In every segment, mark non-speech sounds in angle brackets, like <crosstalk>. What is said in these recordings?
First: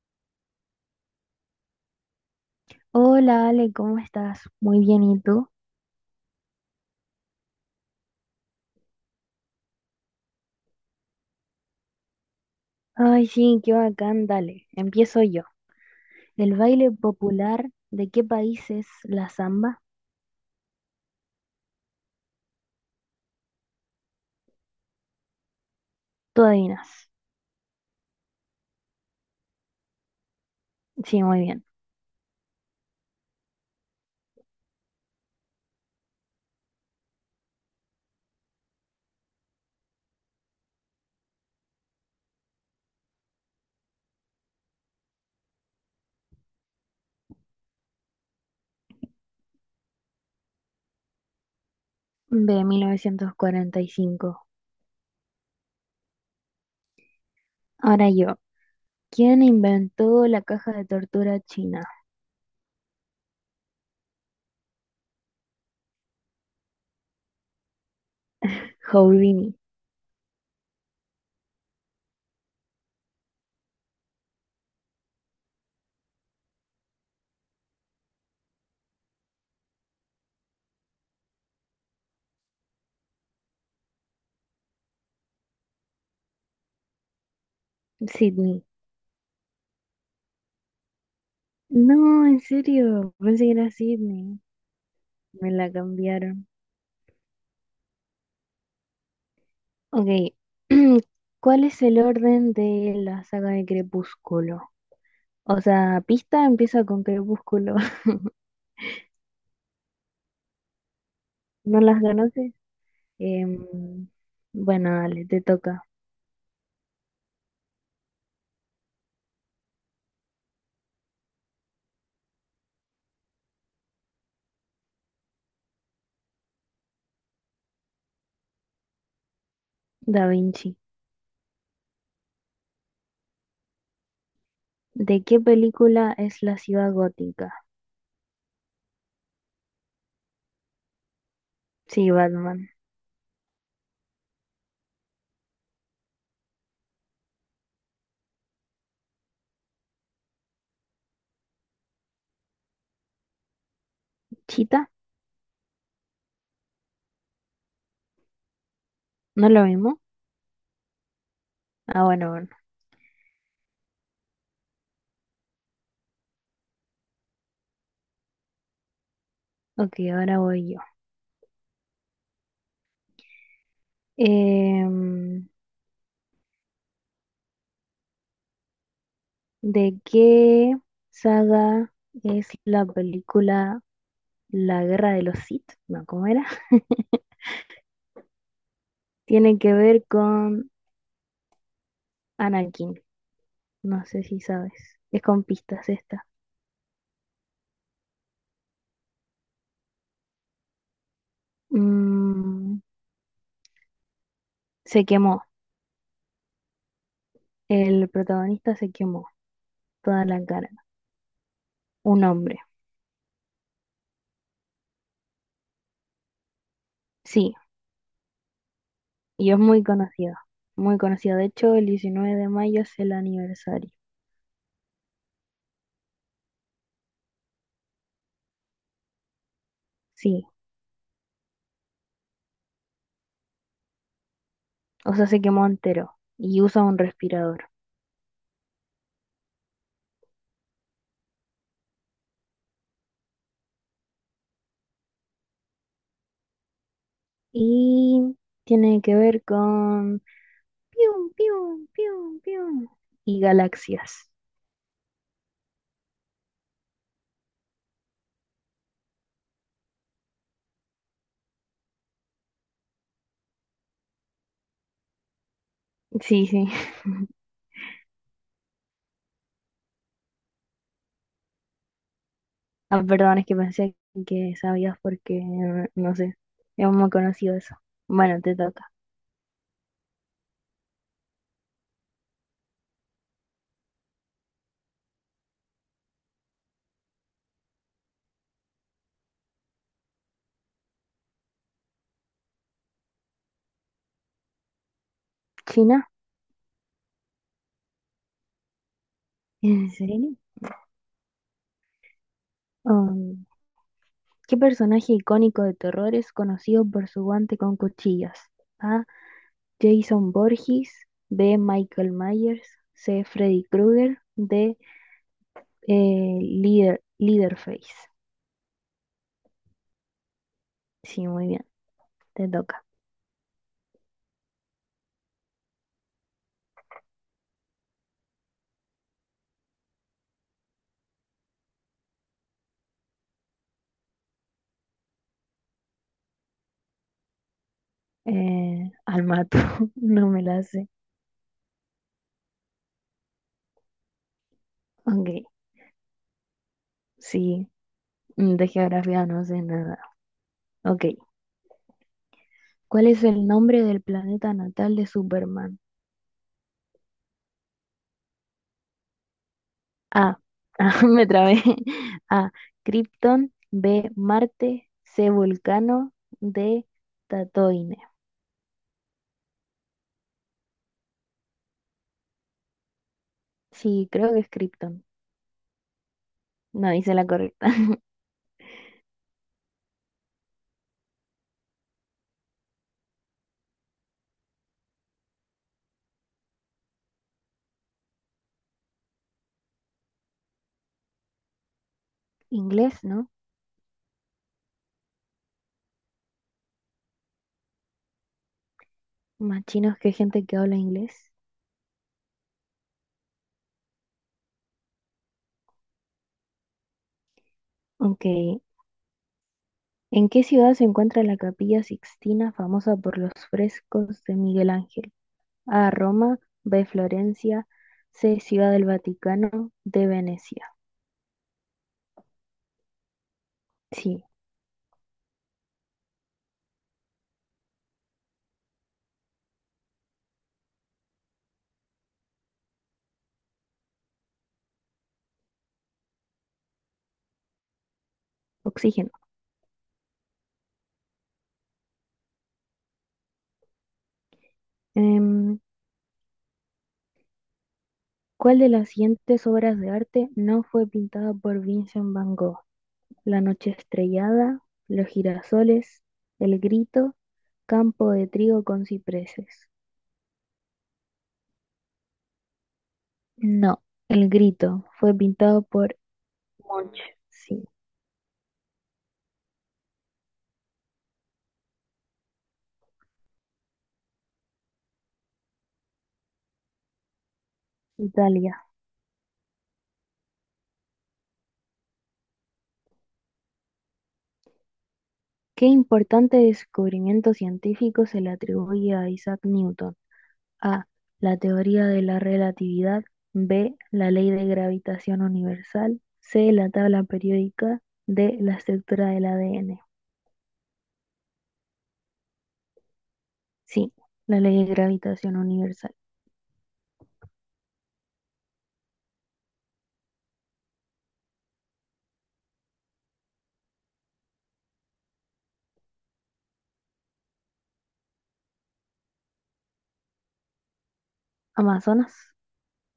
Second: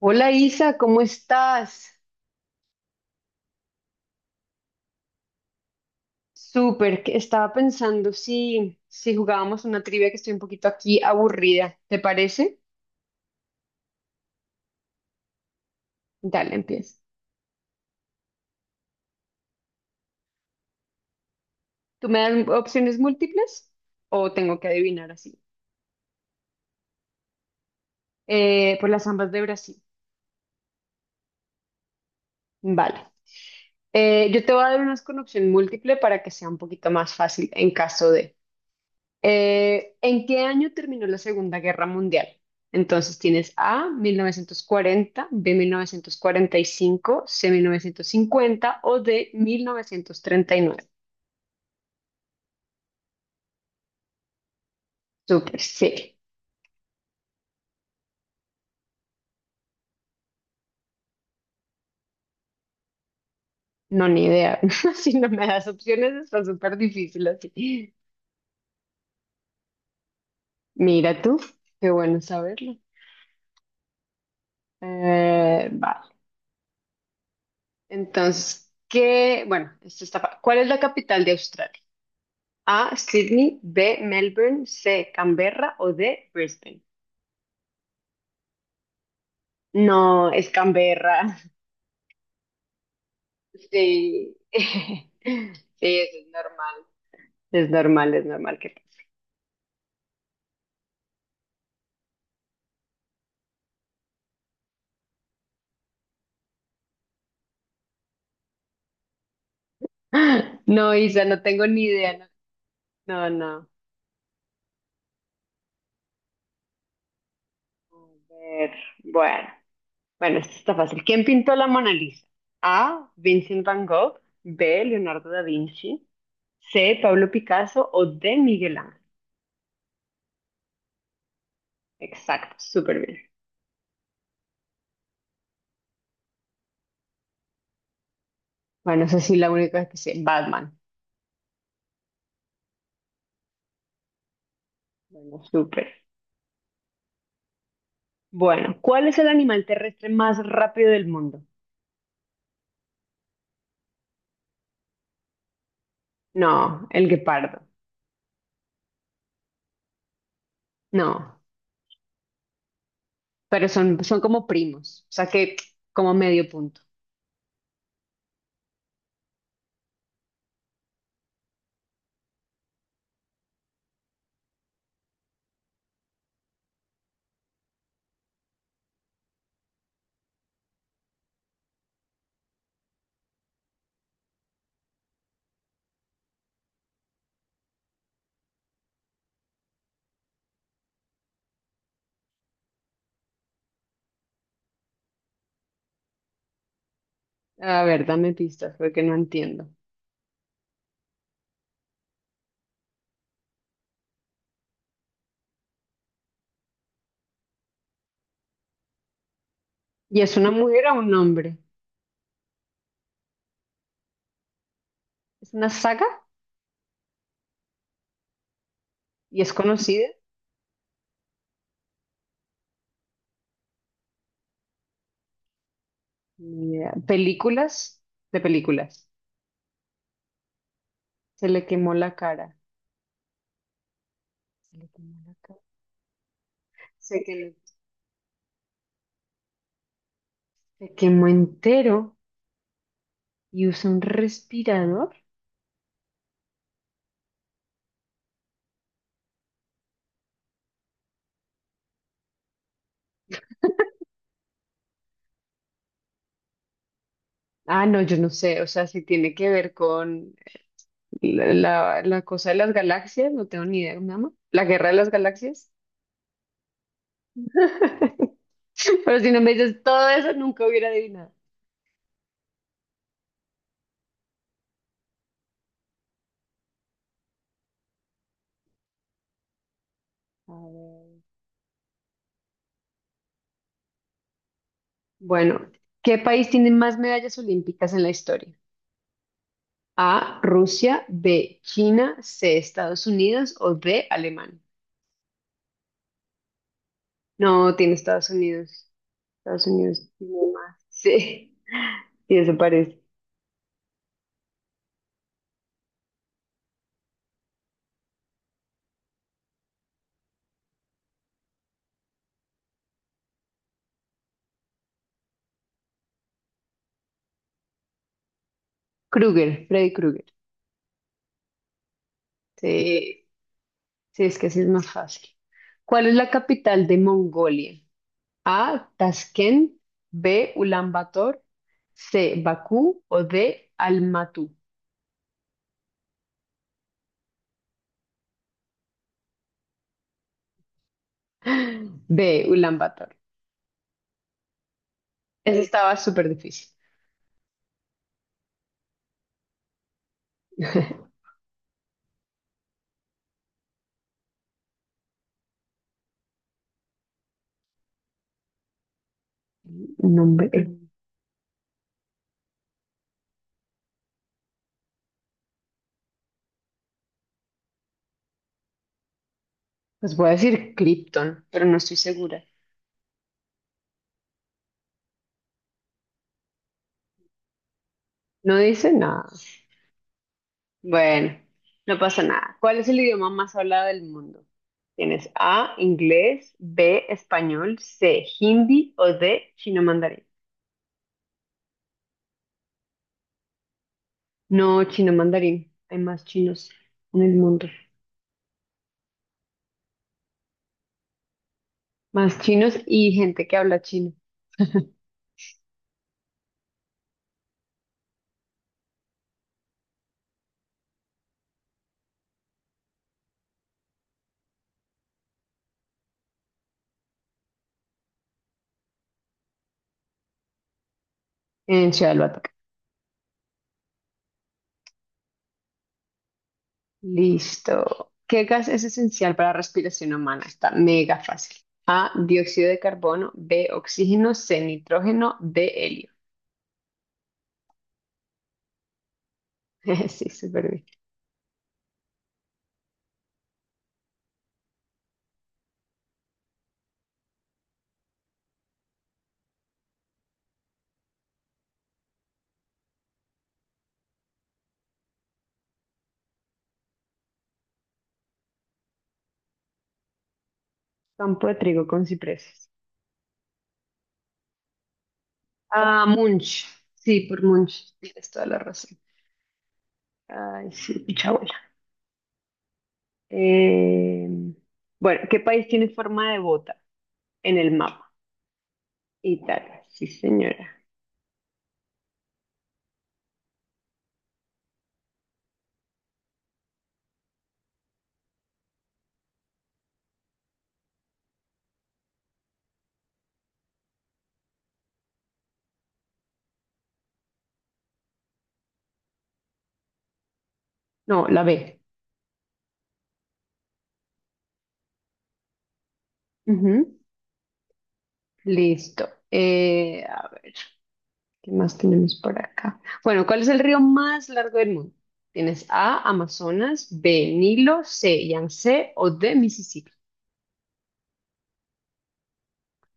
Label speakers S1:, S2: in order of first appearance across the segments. S1: Hola Isa, ¿cómo estás?
S2: Hola Ale, ¿cómo estás? Muy bien, ¿y tú?
S1: Súper, que estaba pensando si jugábamos una trivia que estoy un poquito aquí aburrida, ¿te parece?
S2: Ay, sí, qué bacán, dale, empiezo yo.
S1: Dale,
S2: ¿El baile
S1: empieza.
S2: popular de qué país es la samba?
S1: ¿Tú me das opciones múltiples o tengo que adivinar así?
S2: Tú adivinas.
S1: Por las ambas de Brasil.
S2: Sí, muy bien.
S1: Vale. Yo te voy a dar unas con opción múltiple para que sea un poquito más fácil en caso de. ¿En qué año terminó la Segunda Guerra Mundial? Entonces tienes A, 1940, B, 1945, C, 1950 o D, 1939.
S2: De 1945.
S1: Súper, sí.
S2: Ahora yo. ¿Quién inventó la caja de tortura china?
S1: No, ni idea. <laughs> Si no me das opciones, está súper difícil así.
S2: Houdini.
S1: Mira tú, qué bueno saberlo. Vale. Entonces, ¿qué? Bueno, ¿cuál es la capital de Australia? A, Sydney, B, Melbourne, C, Canberra o D, Brisbane.
S2: Sydney.
S1: No, es Canberra.
S2: No, en serio, pensé que era Sydney.
S1: Sí, <laughs> sí,
S2: Me la
S1: eso es
S2: cambiaron.
S1: normal. Es normal, es normal que. <laughs>
S2: Ok. <clears throat> ¿Cuál es el orden de la saga de Crepúsculo? O sea, pista empieza con crepúsculo. <laughs>
S1: ¡Ah! No, Isa, no tengo
S2: ¿No
S1: ni
S2: las
S1: idea.
S2: conoces?
S1: No, no.
S2: Em, bueno, dale, te toca.
S1: no. A ver, bueno. Bueno, esto está fácil. ¿Quién pintó la Mona Lisa? A. Vincent Van Gogh. B. Leonardo da Vinci. C. Pablo Picasso o D. Miguel Ángel.
S2: Da Vinci.
S1: Exacto, súper bien.
S2: ¿De qué película es la ciudad gótica?
S1: Bueno, esa sí la única que sé. Batman.
S2: Sí, Batman.
S1: Bueno, súper. Bueno, ¿cuál es el animal terrestre más rápido del mundo?
S2: ¿Chita?
S1: No, el guepardo.
S2: ¿No lo mismo?
S1: No,
S2: Ah, bueno, bueno.
S1: pero son como primos, o sea que como medio punto.
S2: Ok, ahora voy yo. Em, ¿De qué saga es la película La Guerra de los Sith? No, ¿cómo era? <laughs> Tiene que ver con Anakin. No sé si sabes. Es con pistas esta.
S1: A ver, dame pistas porque no entiendo.
S2: Mm, Se quemó. El protagonista se quemó
S1: ¿Y
S2: toda
S1: es
S2: la
S1: una
S2: cara.
S1: mujer o un hombre?
S2: Un hombre.
S1: ¿Es una saga?
S2: Sí,
S1: ¿Y
S2: y
S1: es
S2: es muy
S1: conocida?
S2: conocido. Muy conocido. De hecho, el 19 de mayo es el aniversario.
S1: Ni idea. ¿Películas? De películas.
S2: Sí,
S1: Se le quemó la cara. Se le quemó
S2: o sea,
S1: la
S2: se
S1: cara.
S2: quemó entero y usa un
S1: Se quemó,
S2: respirador.
S1: se quemó entero y usa un respirador.
S2: Y tiene que ver con pium, pium, pium, pium y galaxias.
S1: Ah, no, yo no sé, o sea, si tiene que ver con la cosa de las galaxias, no tengo ni idea, mamá. ¿La guerra de las galaxias?
S2: Sí, sí. <laughs>
S1: <laughs> Pero si no me dices todo eso, nunca hubiera adivinado.
S2: Ah, perdón, es que pensé que sabías porque no sé. Es muy conocido eso. Bueno, te toca.
S1: A ver. Bueno, ¿qué país tiene más medallas olímpicas en la historia? A, Rusia, B, China, C, Estados Unidos o D, Alemania.
S2: ¿China?
S1: No, tiene Estados Unidos. Estados
S2: ¿En
S1: Unidos tiene
S2: serio?
S1: más. <laughs> Sí, y eso parece.
S2: Oh. ¿Qué personaje icónico de terror es conocido por su guante con cuchillas? A. Jason Voorhees. B. Michael Myers. C. Freddy Krueger. D. Leader, Leaderface.
S1: Kruger, Freddy Krueger.
S2: Sí, muy bien. Te toca.
S1: Sí, sí, es que así es más fácil. ¿Cuál es la capital de Mongolia? A. Tashkent. B. Ulaanbaatar. C. Bakú. O D. Almatú.
S2: Al mato. <laughs> No me la sé.
S1: B. Ulaanbaatar.
S2: Ok.
S1: Ese estaba súper difícil.
S2: Sí. De geografía no sé nada. Ok.
S1: <laughs>
S2: ¿Cuál es el nombre del planeta natal de Superman? A.
S1: Nombre.
S2: <laughs> Me trabé. A. Krypton. B. Marte. C. Vulcano. D. Tatooine.
S1: Pues voy a decir Krypton, pero no estoy segura.
S2: Sí, creo que es Krypton. No hice la correcta. <laughs>
S1: No dice nada. Bueno, no pasa nada. ¿Cuál es el idioma más hablado del mundo? Tienes A, inglés, B, español, C, hindi o D, chino mandarín.
S2: Inglés, ¿no?
S1: No, chino mandarín. Hay más chinos en el mundo.
S2: Más chinos que gente que habla inglés.
S1: Más chinos y gente que habla chino
S2: Ok. ¿En qué ciudad se encuentra la Capilla Sixtina, famosa por los frescos de Miguel Ángel? A. Roma. B. Florencia. C. Ciudad del Vaticano. D. Venecia.
S1: en Ciudad del Batuque.
S2: Sí,
S1: Listo. ¿Qué gas es esencial para la respiración humana? Está mega fácil. A, dióxido de carbono, B, oxígeno, C, nitrógeno, D, helio.
S2: oxígeno.
S1: <laughs> Sí, súper bien.
S2: Em, ¿Cuál de las siguientes obras de arte no fue pintada por Vincent Van Gogh? La noche estrellada, Los girasoles, El grito, Campo de trigo con cipreses.
S1: Campo de trigo con cipreses.
S2: No, El grito fue pintado por
S1: Ah, Munch.
S2: Monch,
S1: Sí, por
S2: sí.
S1: Munch. Tienes toda la razón. Ay, sí, picha abuela. Eh, bueno, ¿qué país tiene forma de bota en el mapa?
S2: Italia.
S1: Italia. Sí, señora.
S2: ¿Qué importante descubrimiento científico se le atribuye a Isaac Newton? A. La teoría de la relatividad. B. La ley de gravitación universal. C. La tabla periódica. D. La estructura del ADN.
S1: No, la B.
S2: Sí, la ley de gravitación universal.
S1: Ujú. Listo. A ver, ¿qué más tenemos por acá? Bueno, ¿cuál es el río más largo del mundo? Tienes A, Amazonas, B, Nilo, C, Yangtze o D, Mississippi.
S2: Amazonas.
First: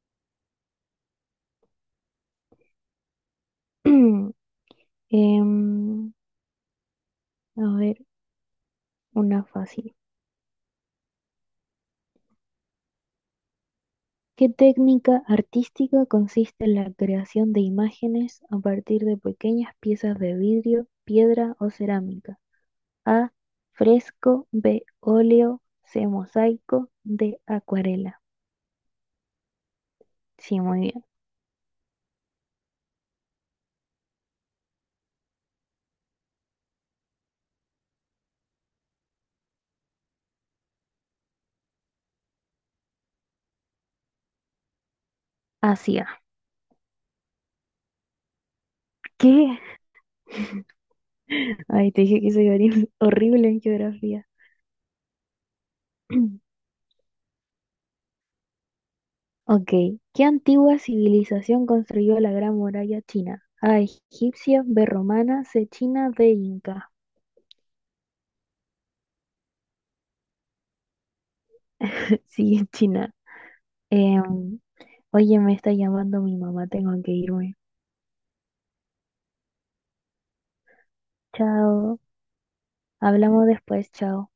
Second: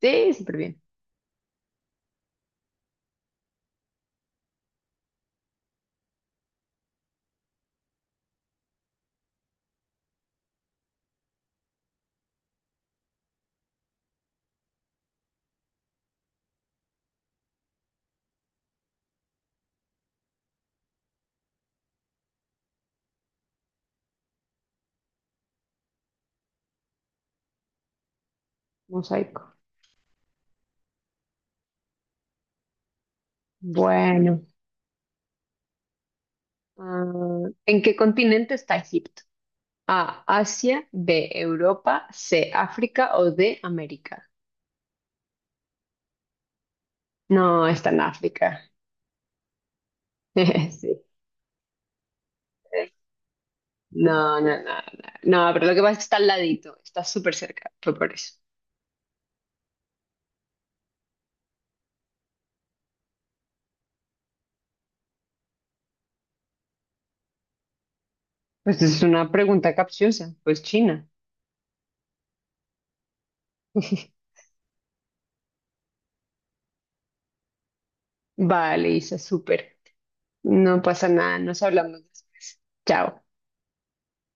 S1: Sí, súper bien.
S2: <clears throat> Em, a ver, una fácil. ¿Qué técnica artística consiste en la creación de imágenes a partir de pequeñas piezas de vidrio, piedra o cerámica? A. Fresco. B. Óleo. C. Mosaico. D. Acuarela.
S1: Mosaico.
S2: Sí, muy bien.
S1: Bueno, ¿en qué continente está Egipto? A, Asia, B, Europa, C, África o D, América.
S2: Asia.
S1: No, está en África.
S2: ¿Qué?
S1: <laughs> Sí.
S2: <laughs> Ay, te dije que soy horrible horrible en geografía.
S1: No, no, no, no. No, pero lo que pasa es que está al
S2: <clears throat>
S1: ladito, está súper cerca, fue por eso.
S2: Ok, ¿qué antigua civilización construyó la Gran Muralla China? A, egipcia, B, romana, C, china, D, inca.
S1: Pues es una pregunta capciosa, pues China.
S2: <laughs> Sí, es china.
S1: <laughs>
S2: Em, Oye, me está llamando mi mamá, tengo que irme.
S1: Vale, Isa, súper. No pasa nada, nos
S2: Chao,
S1: hablamos después. Chao.
S2: hablamos después, chao.